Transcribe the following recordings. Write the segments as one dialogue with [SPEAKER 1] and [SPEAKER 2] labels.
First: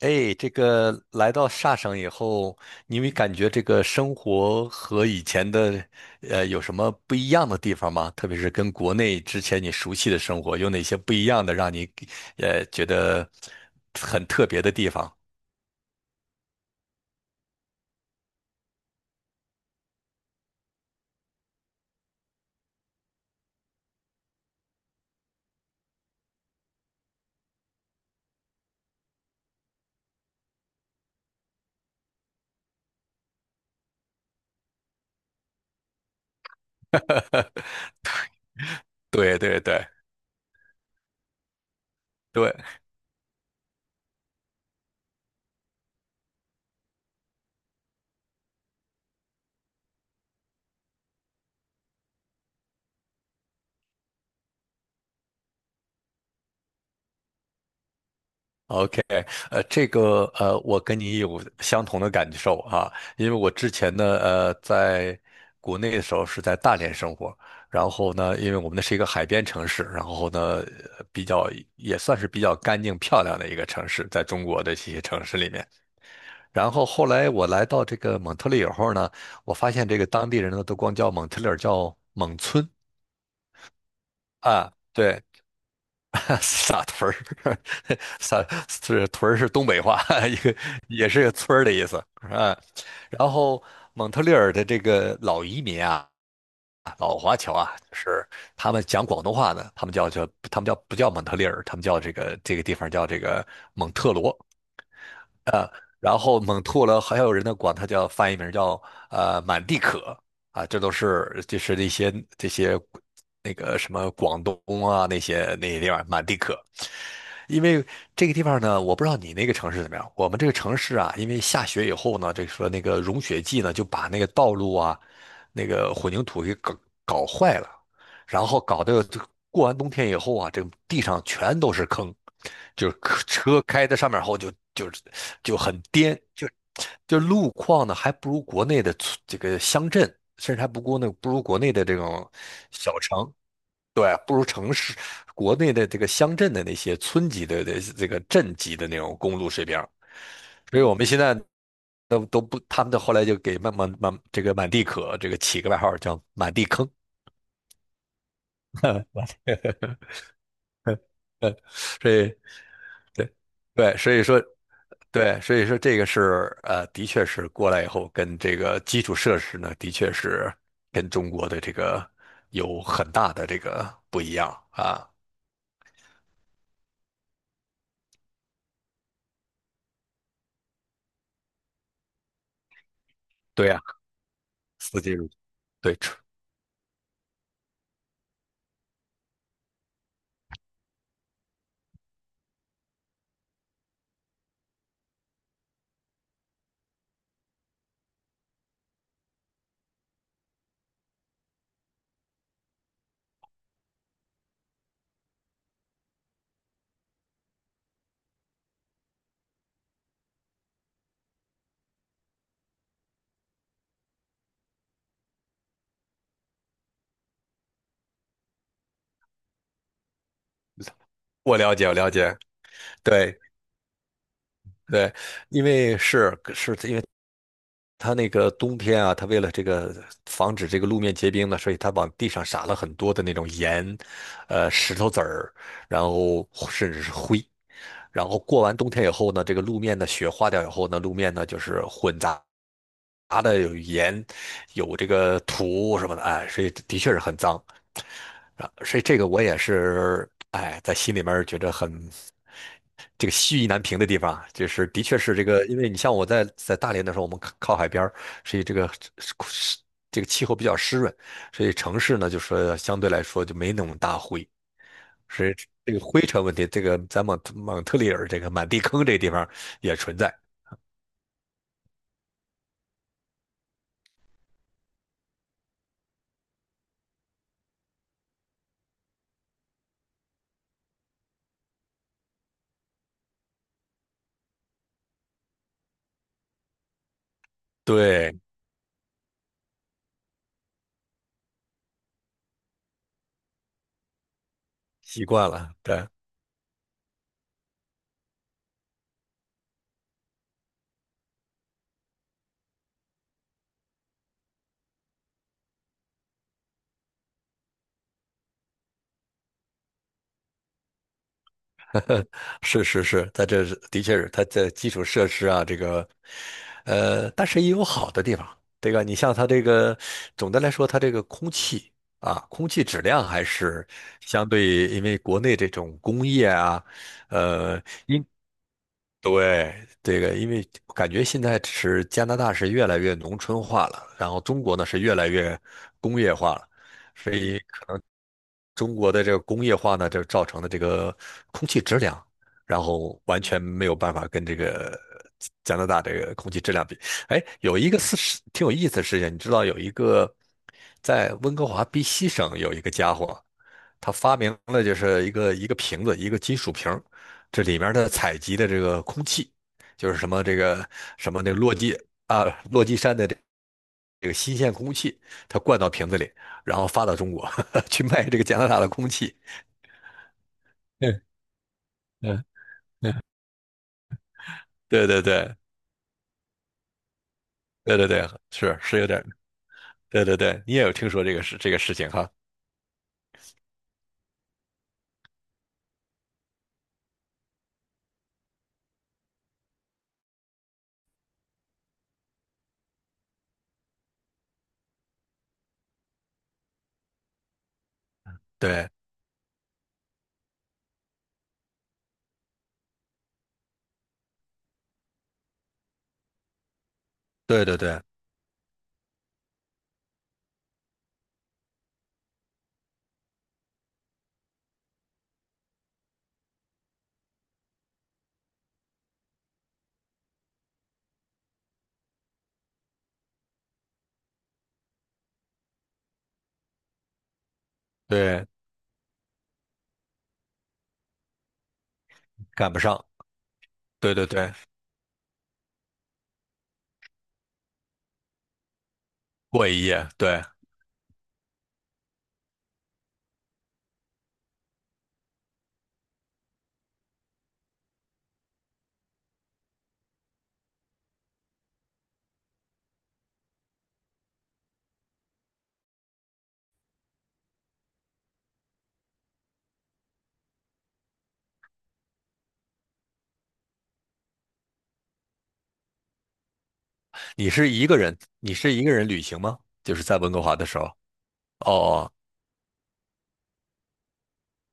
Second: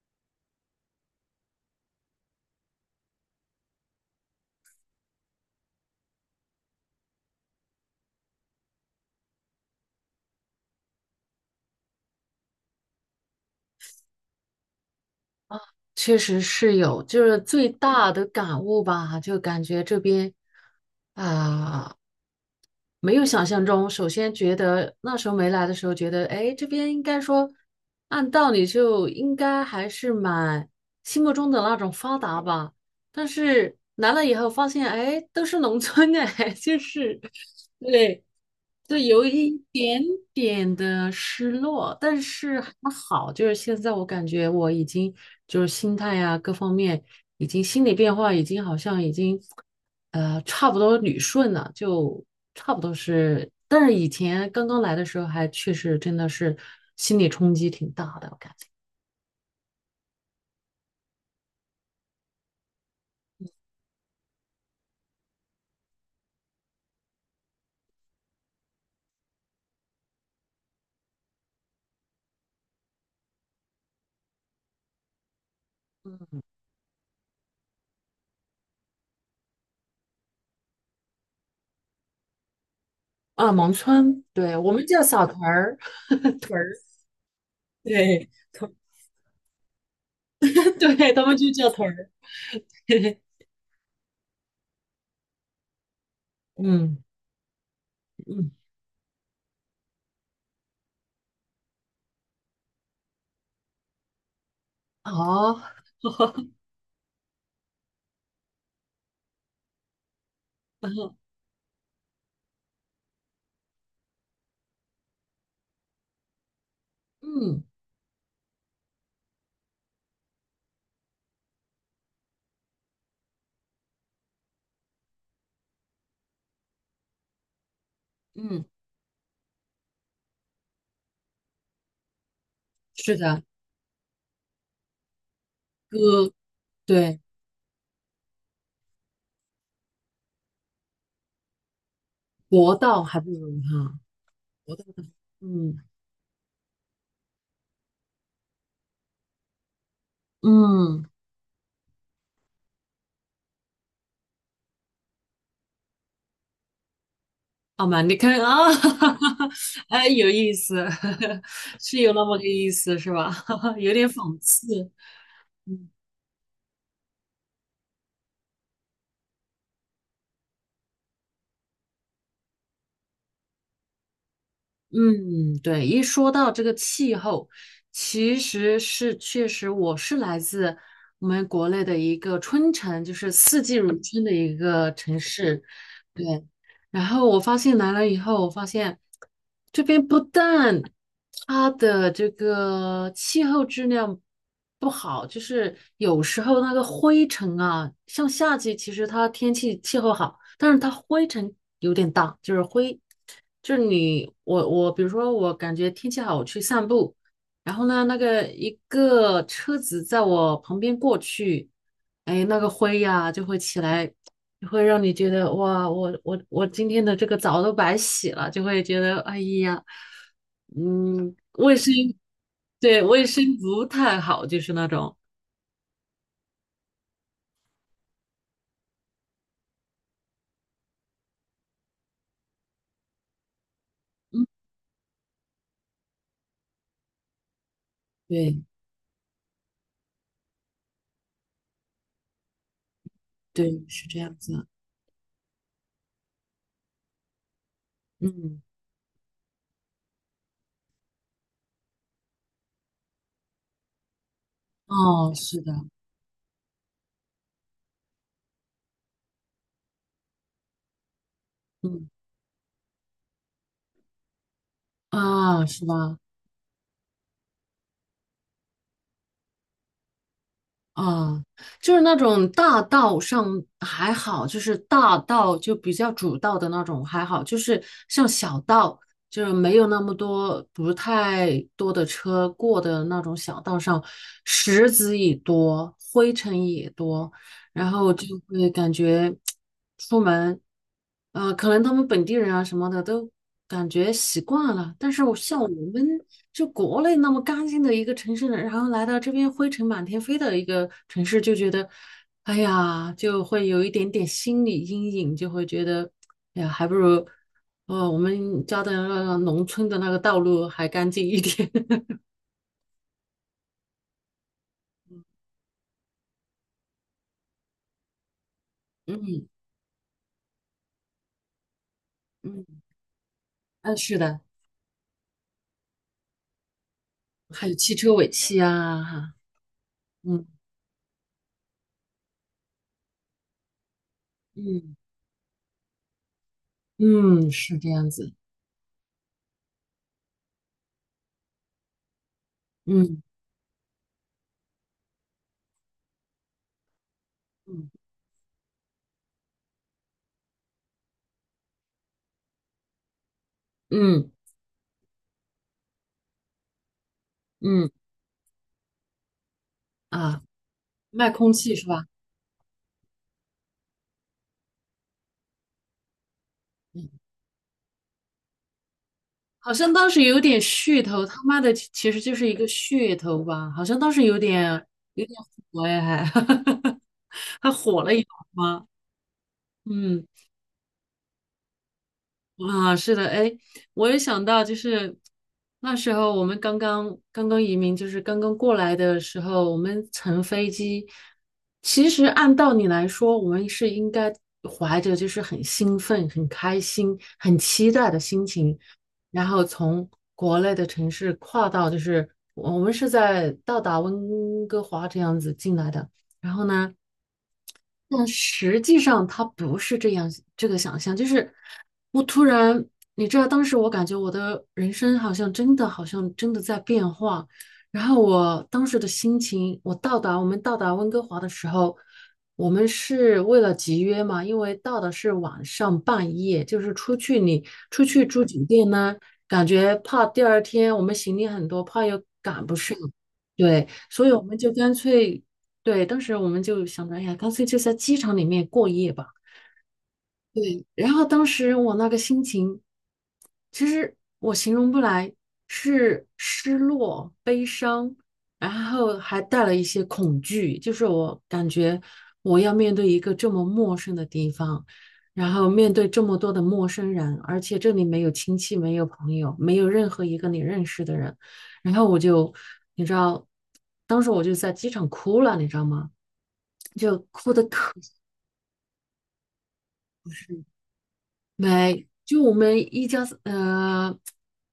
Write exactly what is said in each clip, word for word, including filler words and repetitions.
[SPEAKER 1] 哎，这个来到萨省以后，你没感觉这个生活和以前的，呃，有什么不一样的地方吗？特别是跟国内之前你熟悉的生活，有哪些不一样的让你，呃，觉得很特别的地方？
[SPEAKER 2] 确实是有，就是最大的感悟吧，就感觉这边啊、没有想象中。首先觉得那时候没来的时候，觉得哎，这边应该说按道理就应该还是蛮心目中的那种发达吧。但是来了以后发现，哎，都是农村哎，就是 对，就有
[SPEAKER 1] 对
[SPEAKER 2] 一
[SPEAKER 1] 对对
[SPEAKER 2] 点点的失落，但
[SPEAKER 1] 对，
[SPEAKER 2] 是还好，就是现在我感觉我已经就是心态呀、各方面已经心理变化已经好像已经呃差不多捋顺了，就差不多是，但是以前刚刚来的时候还确实真的是心理冲击挺大的，我感觉
[SPEAKER 1] OK。呃，这个呃，我跟你有相同的感受啊。因为我之前呢，呃，在国内的时候是在大连生活。然后呢，因为我们那是一个海边城市。然后呢，呃比较也算是比较干净漂亮的一个城市，在中国的这些城市里面。然后后来我来到这个蒙特利尔后呢，我发现这个当地人呢都光叫蒙特利尔叫蒙村。
[SPEAKER 2] 啊，农村，对，我
[SPEAKER 1] 啊，
[SPEAKER 2] 们叫
[SPEAKER 1] 对，
[SPEAKER 2] 小屯儿，屯儿，
[SPEAKER 1] 撒屯儿，
[SPEAKER 2] 对。
[SPEAKER 1] 撒 是屯儿是东北话，一个 也
[SPEAKER 2] 对他
[SPEAKER 1] 是个
[SPEAKER 2] 们就
[SPEAKER 1] 村儿
[SPEAKER 2] 叫
[SPEAKER 1] 的意
[SPEAKER 2] 屯
[SPEAKER 1] 思
[SPEAKER 2] 儿。
[SPEAKER 1] 啊。然 后蒙特利尔的这个老移民啊，
[SPEAKER 2] 嗯
[SPEAKER 1] 老华侨啊，就是
[SPEAKER 2] 嗯，
[SPEAKER 1] 他们讲广东话呢，他们叫叫他们叫不叫蒙特利尔，他们叫这个这个地方叫这个蒙特罗，
[SPEAKER 2] 哦，
[SPEAKER 1] 然后 猛吐了。还有人呢管它叫翻译名叫呃满地可。啊，这都是就是那些这些那个什么广东啊，那些那些地方满地可。因
[SPEAKER 2] 嗯
[SPEAKER 1] 为这个地方呢，我不知道你那个城市怎么样，我们这个城市啊，因为下雪以后呢，这说那个融雪剂呢就把那个道路啊，那个混凝土给搞搞坏了。然后
[SPEAKER 2] 嗯，
[SPEAKER 1] 搞得就过完冬天以后啊，这个地上全都是坑，就是
[SPEAKER 2] 是的，
[SPEAKER 1] 车开在上面后就就是就很颠，
[SPEAKER 2] 哥
[SPEAKER 1] 就就
[SPEAKER 2] 对，
[SPEAKER 1] 路况呢还不如国内的村这个乡镇，甚至还不过那不如国内的这种
[SPEAKER 2] 国
[SPEAKER 1] 小
[SPEAKER 2] 道还不
[SPEAKER 1] 城。
[SPEAKER 2] 如哈，
[SPEAKER 1] 对，不如城市，国内
[SPEAKER 2] 嗯
[SPEAKER 1] 的这个乡镇的那些村级的的这个镇级的那种公路水平。所以我们
[SPEAKER 2] 嗯，
[SPEAKER 1] 现在都都不，他们的后来就给慢慢满这个满地可这个起个外号叫满地坑。
[SPEAKER 2] 好嘛，你看啊，哎，有意 思，
[SPEAKER 1] 呃，
[SPEAKER 2] 是
[SPEAKER 1] 所
[SPEAKER 2] 有那
[SPEAKER 1] 以
[SPEAKER 2] 么个意思是吧？
[SPEAKER 1] 对
[SPEAKER 2] 有
[SPEAKER 1] 对，
[SPEAKER 2] 点
[SPEAKER 1] 所以
[SPEAKER 2] 讽
[SPEAKER 1] 说
[SPEAKER 2] 刺，
[SPEAKER 1] 对，所以说
[SPEAKER 2] 嗯。
[SPEAKER 1] 这个是呃，的确是过来以后跟这个基础设施呢，的确是跟中国的这个有很大的这个不一样啊。
[SPEAKER 2] 嗯，对，一说到这个气候，其实是确实我是来自我们国内的一个春城，就是四
[SPEAKER 1] 对
[SPEAKER 2] 季
[SPEAKER 1] 呀，
[SPEAKER 2] 如春的一个
[SPEAKER 1] 四季
[SPEAKER 2] 城市。
[SPEAKER 1] 对，
[SPEAKER 2] 对，然后我发现来了以后，我发现这边不但它的这个气候质量不好，就是有时候那个灰尘啊，像夏季其实它天气气候好。但是它灰尘有点大，就是灰，就是你我我，比如说我感觉天气好，我去散步，然后呢，那个一个车子在我旁边过去，哎，那个灰呀、就会起来，就会让你觉得哇，我我我今天的这个澡都白洗了，就会觉得哎呀，嗯，
[SPEAKER 1] 我了
[SPEAKER 2] 卫
[SPEAKER 1] 解，
[SPEAKER 2] 生，
[SPEAKER 1] 我了解，
[SPEAKER 2] 对，卫
[SPEAKER 1] 对
[SPEAKER 2] 生不太好，就是那
[SPEAKER 1] 对。
[SPEAKER 2] 种，
[SPEAKER 1] 因为是是因为，它那个冬天啊，它为了这个防止这个路面结冰呢，所以它往地上撒了很多的那种盐，
[SPEAKER 2] 嗯，
[SPEAKER 1] 呃，石头子儿，然后甚至是灰。然后过
[SPEAKER 2] 对
[SPEAKER 1] 完冬天以后呢，这个路面的雪化掉以后呢，路面呢就是混杂的有
[SPEAKER 2] 对，是这
[SPEAKER 1] 盐，
[SPEAKER 2] 样子，
[SPEAKER 1] 有这个土什么的。哎，所以的确是很脏
[SPEAKER 2] 嗯，
[SPEAKER 1] 啊。所以这个我也是，哎，在心里面觉得很这个西意难平的地方啊，就是的确
[SPEAKER 2] 哦，
[SPEAKER 1] 是这
[SPEAKER 2] 是
[SPEAKER 1] 个，
[SPEAKER 2] 的。
[SPEAKER 1] 因为你像我在在大连的时候，我们靠靠海边儿，所以这个这个气候比较湿润。所以城
[SPEAKER 2] 嗯。
[SPEAKER 1] 市呢，就是相对来说就没那么大灰。所以
[SPEAKER 2] 啊，是
[SPEAKER 1] 这个
[SPEAKER 2] 吧？
[SPEAKER 1] 灰尘问题，这个在蒙蒙特利尔这个满地坑这地方也存在。
[SPEAKER 2] 啊，就是那种大道上还好，就是大道就比较主道的那种还好，就是像小道，就是没有那么多不太多的车过的那种小道上，石子也多，灰尘也多，然后就
[SPEAKER 1] 对，
[SPEAKER 2] 会感觉出门，呃，可能他们本地人啊什么的都感觉习惯了，但是
[SPEAKER 1] 习
[SPEAKER 2] 我
[SPEAKER 1] 惯
[SPEAKER 2] 像我
[SPEAKER 1] 了，
[SPEAKER 2] 们
[SPEAKER 1] 对。
[SPEAKER 2] 就国内那么干净的一个城市，然后来到这边灰尘满天飞的一个城市，就觉得，哎呀，就会有一点点心理阴影，就会觉得，哎呀，还不如，哦，我们家的那个农村的那个道路还干净一点。
[SPEAKER 1] 呃是是是，它这是的确是它这基础设施啊，这个，呃，但是也有好的地方。这个你像它这个，总的来说，它这个空气啊，
[SPEAKER 2] 嗯，
[SPEAKER 1] 空气质量还是
[SPEAKER 2] 嗯，是的，
[SPEAKER 1] 相对。因为国内这种工业啊，
[SPEAKER 2] 还有
[SPEAKER 1] 呃，
[SPEAKER 2] 汽车
[SPEAKER 1] 因
[SPEAKER 2] 尾气啊，哈，
[SPEAKER 1] 对这个，
[SPEAKER 2] 嗯
[SPEAKER 1] 因为感觉现在是加拿大是越来越农村化了，然后中国呢
[SPEAKER 2] 嗯。
[SPEAKER 1] 是越来越工业化了。所
[SPEAKER 2] 嗯，
[SPEAKER 1] 以
[SPEAKER 2] 是这样子，
[SPEAKER 1] 中国的这个工业化呢，就造成的这个空气质量，然后
[SPEAKER 2] 嗯
[SPEAKER 1] 完全没有办法跟这个加拿大这个空气质量比。哎，有一
[SPEAKER 2] 嗯
[SPEAKER 1] 个事实挺有意思的事情。你知道有一个在温哥华 B C 省有一个家伙，他
[SPEAKER 2] 嗯
[SPEAKER 1] 发明了就是一个一个瓶子，一个金属瓶，这里
[SPEAKER 2] 嗯
[SPEAKER 1] 面的采集的这个空气，就是什
[SPEAKER 2] 啊，
[SPEAKER 1] 么这个
[SPEAKER 2] 卖
[SPEAKER 1] 什么
[SPEAKER 2] 空
[SPEAKER 1] 那个
[SPEAKER 2] 气
[SPEAKER 1] 落
[SPEAKER 2] 是
[SPEAKER 1] 基
[SPEAKER 2] 吧？
[SPEAKER 1] 啊落基山的这这个新鲜空气，它灌到瓶子里，然后发到中国 去卖这个加拿大的空气。
[SPEAKER 2] 好像当时有点 噱
[SPEAKER 1] 嗯
[SPEAKER 2] 头，他妈的，其其实就
[SPEAKER 1] 嗯
[SPEAKER 2] 是一个噱
[SPEAKER 1] 嗯。
[SPEAKER 2] 头吧？好像当时有点
[SPEAKER 1] 对对
[SPEAKER 2] 有点
[SPEAKER 1] 对
[SPEAKER 2] 火哎，还 还
[SPEAKER 1] 对
[SPEAKER 2] 火
[SPEAKER 1] 对
[SPEAKER 2] 了一
[SPEAKER 1] 对，
[SPEAKER 2] 把
[SPEAKER 1] 是
[SPEAKER 2] 吗？
[SPEAKER 1] 是有点。对
[SPEAKER 2] 嗯。
[SPEAKER 1] 对对，你也有听说这个事这个事情哈？
[SPEAKER 2] 啊，是的，哎，我也想到，就是那时候我们刚刚刚刚移民，就是刚刚过来的时候，我们乘飞机，其实按道理来说，我们是应该怀着就是很兴奋、很开心、很期待的心情，
[SPEAKER 1] 对
[SPEAKER 2] 然后从国内的城市跨到，就是我们是在到达温哥华这样子进来的，然后呢。
[SPEAKER 1] 对对对
[SPEAKER 2] 但实际上它不是这样，这个想象就是我突然，你知道，当时我感觉我的人生好像真的，好像真的在变化。然后我当时的心情，我到达我们到达温哥华的时候，我们是为了集约嘛，因为到的是晚上半夜，就是出去你出去住
[SPEAKER 1] 对，
[SPEAKER 2] 酒店呢，感觉怕第二天我们行李很多，怕又赶
[SPEAKER 1] 赶
[SPEAKER 2] 不
[SPEAKER 1] 不
[SPEAKER 2] 上。
[SPEAKER 1] 上，
[SPEAKER 2] 对，
[SPEAKER 1] 对对
[SPEAKER 2] 所以我
[SPEAKER 1] 对，
[SPEAKER 2] 们就干脆对，当时我们就想着，哎呀，干脆就在机场里面过夜吧。
[SPEAKER 1] 过一夜，对。
[SPEAKER 2] 对，然后当时我那个心情，其实我形容不来，是失落、悲伤，然后还带了一些恐惧，就是我感觉我要面对一个这么陌生的地方，然后面对这么多的陌生人，而且这里没有亲戚，没有朋友，没有任何一个你认识的人，然后我就，你知道，当时我就在机场哭了，你知道吗？就
[SPEAKER 1] 你
[SPEAKER 2] 哭的
[SPEAKER 1] 是一
[SPEAKER 2] 可
[SPEAKER 1] 个人，你是一个人旅行吗？就是在温哥华
[SPEAKER 2] 是
[SPEAKER 1] 的时候，哦
[SPEAKER 2] 没，
[SPEAKER 1] 哦，
[SPEAKER 2] 就我们一家呃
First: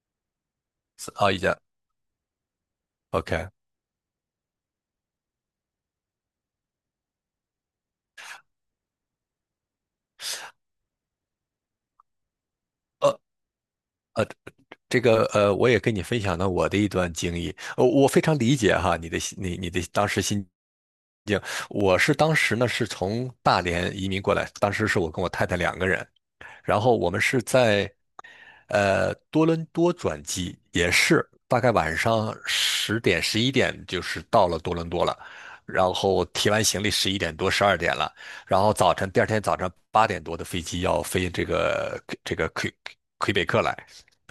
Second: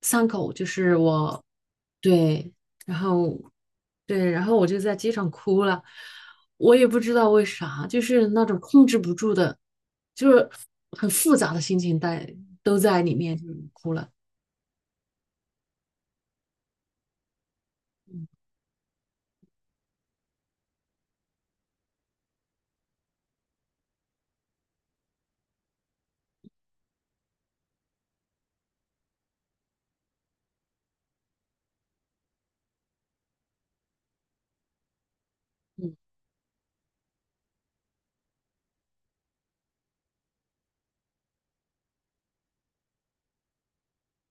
[SPEAKER 2] 三口，就是
[SPEAKER 1] 是哦，一
[SPEAKER 2] 我
[SPEAKER 1] 家
[SPEAKER 2] 对，然后
[SPEAKER 1] ，OK。
[SPEAKER 2] 对，然后我就在街上哭了，我也不知道为啥，就是那种控制不住的，就是很复杂的心情在都在里
[SPEAKER 1] 呃，
[SPEAKER 2] 面，就是哭了，
[SPEAKER 1] 这个呃，我也跟你分享了我的一段经历。呃，我非常
[SPEAKER 2] 嗯
[SPEAKER 1] 理解哈你的心你你的当时心境。我是当时呢是从大连移民过来，当时是我跟我太太两个人。然后我们是在呃多伦多转机，也是大概晚上十点十一点就是到了多伦多了。然
[SPEAKER 2] 嗯
[SPEAKER 1] 后提完行李十一点多十二点了，然后早晨第二天早上八点多的飞机要飞这个这个魁魁北克来。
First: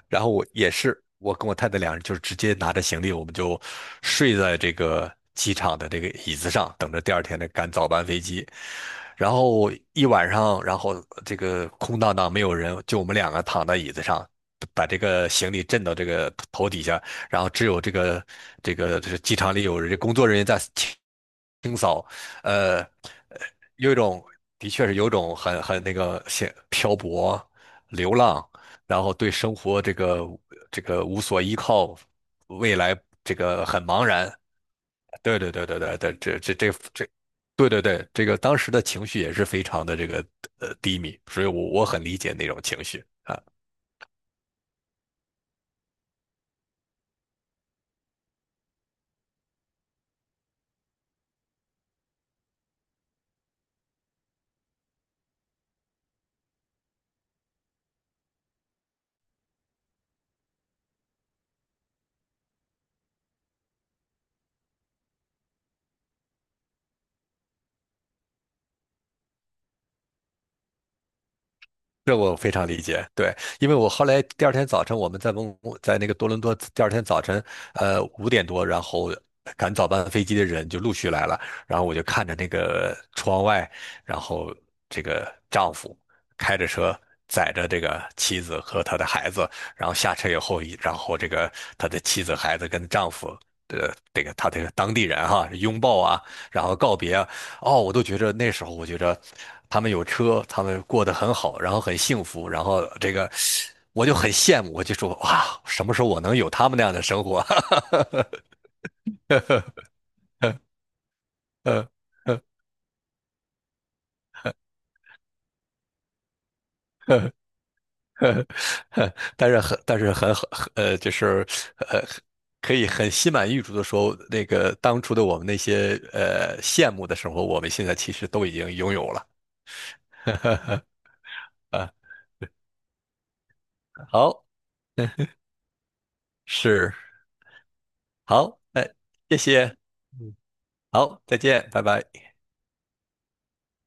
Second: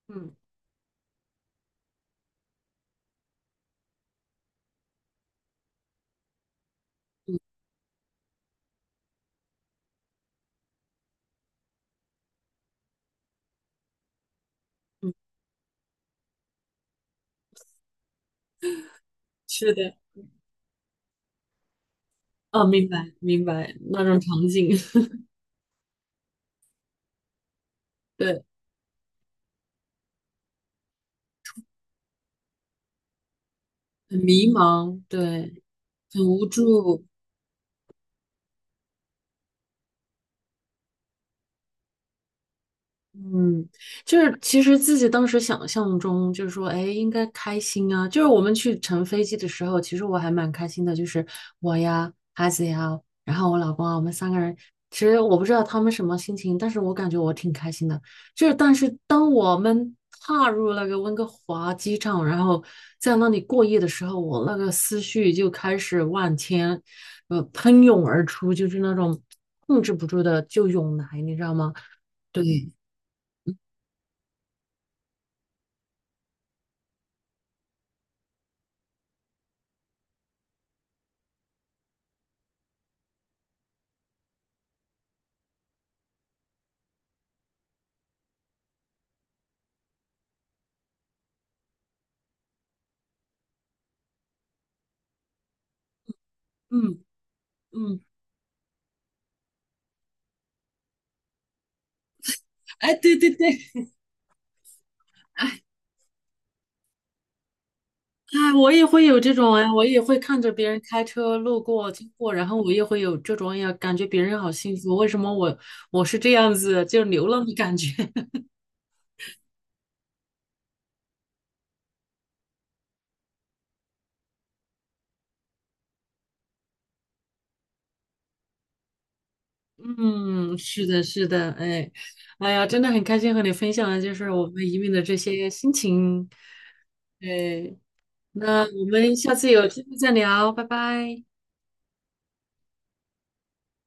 [SPEAKER 1] 然后
[SPEAKER 2] 嗯
[SPEAKER 1] 我也是，我跟我太太两人就是直接拿着行李，我们就睡在这个机场的这个椅子上，等着第二
[SPEAKER 2] 嗯
[SPEAKER 1] 天的赶早班飞机。然后一晚上，然后这个空荡荡没有人，就我们两个躺在椅子上，把这
[SPEAKER 2] 嗯，
[SPEAKER 1] 个行李震到这个头底下。然后只有这个这个这个机场里
[SPEAKER 2] 是
[SPEAKER 1] 有
[SPEAKER 2] 的，
[SPEAKER 1] 人，工作人员在清清扫。
[SPEAKER 2] 哦，
[SPEAKER 1] 呃，
[SPEAKER 2] 明白
[SPEAKER 1] 呃
[SPEAKER 2] 明白
[SPEAKER 1] 有一
[SPEAKER 2] 那种
[SPEAKER 1] 种
[SPEAKER 2] 场景，
[SPEAKER 1] 的确是有一种很很那个像漂泊流
[SPEAKER 2] 对，
[SPEAKER 1] 浪。然后对生活这个这个无所依靠，未来这个很茫
[SPEAKER 2] 很
[SPEAKER 1] 然。
[SPEAKER 2] 迷茫，
[SPEAKER 1] 对对
[SPEAKER 2] 对，
[SPEAKER 1] 对对对对，
[SPEAKER 2] 很
[SPEAKER 1] 这
[SPEAKER 2] 无
[SPEAKER 1] 这这
[SPEAKER 2] 助，
[SPEAKER 1] 这，对对对，这个当时的情绪也是非常的这个呃低迷，所以我我很理解那种情绪。
[SPEAKER 2] 嗯，就是其实自己当时想象中就是说，哎，应该开心啊。就是我们去乘飞机的时候，其实我还蛮开心的，就是我呀、孩子呀，然后我老公啊，我们三个人。其实我不知道他们什么心情，但是我感觉我挺开心的。就是，但是当我们踏入那个温哥华机场，然后在那里过夜的时候，我那个思绪就开始万千，呃，喷涌而出，就是那种控制不住的就涌来，你知道吗？
[SPEAKER 1] 这我
[SPEAKER 2] 对，
[SPEAKER 1] 非常理解，对。因为我后来第二天早晨，我们在蒙古在那个多伦多，第二天早晨，呃，五点多，然后赶早班飞机的人就陆续来了，然后我就看着那个窗外，然后这个丈夫开着车载着这个妻子和他的孩子，然后下车以后，然后这个他的妻子、孩子跟丈夫。呃，这个他这个当地人哈，拥抱啊，然后告
[SPEAKER 2] 嗯
[SPEAKER 1] 别啊。哦，我
[SPEAKER 2] 嗯，
[SPEAKER 1] 都觉着那时候，我觉着他们有车，他们过得很好，然后很幸福，然后
[SPEAKER 2] 哎，
[SPEAKER 1] 这
[SPEAKER 2] 对对
[SPEAKER 1] 个
[SPEAKER 2] 对，
[SPEAKER 1] 我就很羡慕，我就说哇，什么时候我能有他们那样的生活？
[SPEAKER 2] 哎，我也会有这种哎，我也会看着别人开车路
[SPEAKER 1] 呃
[SPEAKER 2] 过、经过，
[SPEAKER 1] 呃
[SPEAKER 2] 然后我也会有这种，哎呀，感觉别人好幸福，为什么我我是这样子，就流
[SPEAKER 1] 呃
[SPEAKER 2] 浪的感觉。
[SPEAKER 1] 呃 呃但是很但是很很呃，就是呃，可以很心满意足的说，那个当初的我们那些呃羡慕的生活，我们现在其实都已经拥有了。
[SPEAKER 2] 嗯，是的，是的，哎，
[SPEAKER 1] 啊，
[SPEAKER 2] 哎呀，真的很开心和你分享的，就是
[SPEAKER 1] 好，
[SPEAKER 2] 我们移民的这些心情。
[SPEAKER 1] 是
[SPEAKER 2] 哎，
[SPEAKER 1] 好，
[SPEAKER 2] 那我
[SPEAKER 1] 哎，
[SPEAKER 2] 们下
[SPEAKER 1] 谢
[SPEAKER 2] 次有
[SPEAKER 1] 谢，
[SPEAKER 2] 机会再
[SPEAKER 1] 嗯，
[SPEAKER 2] 聊，拜
[SPEAKER 1] 好，
[SPEAKER 2] 拜。
[SPEAKER 1] 再见，拜拜。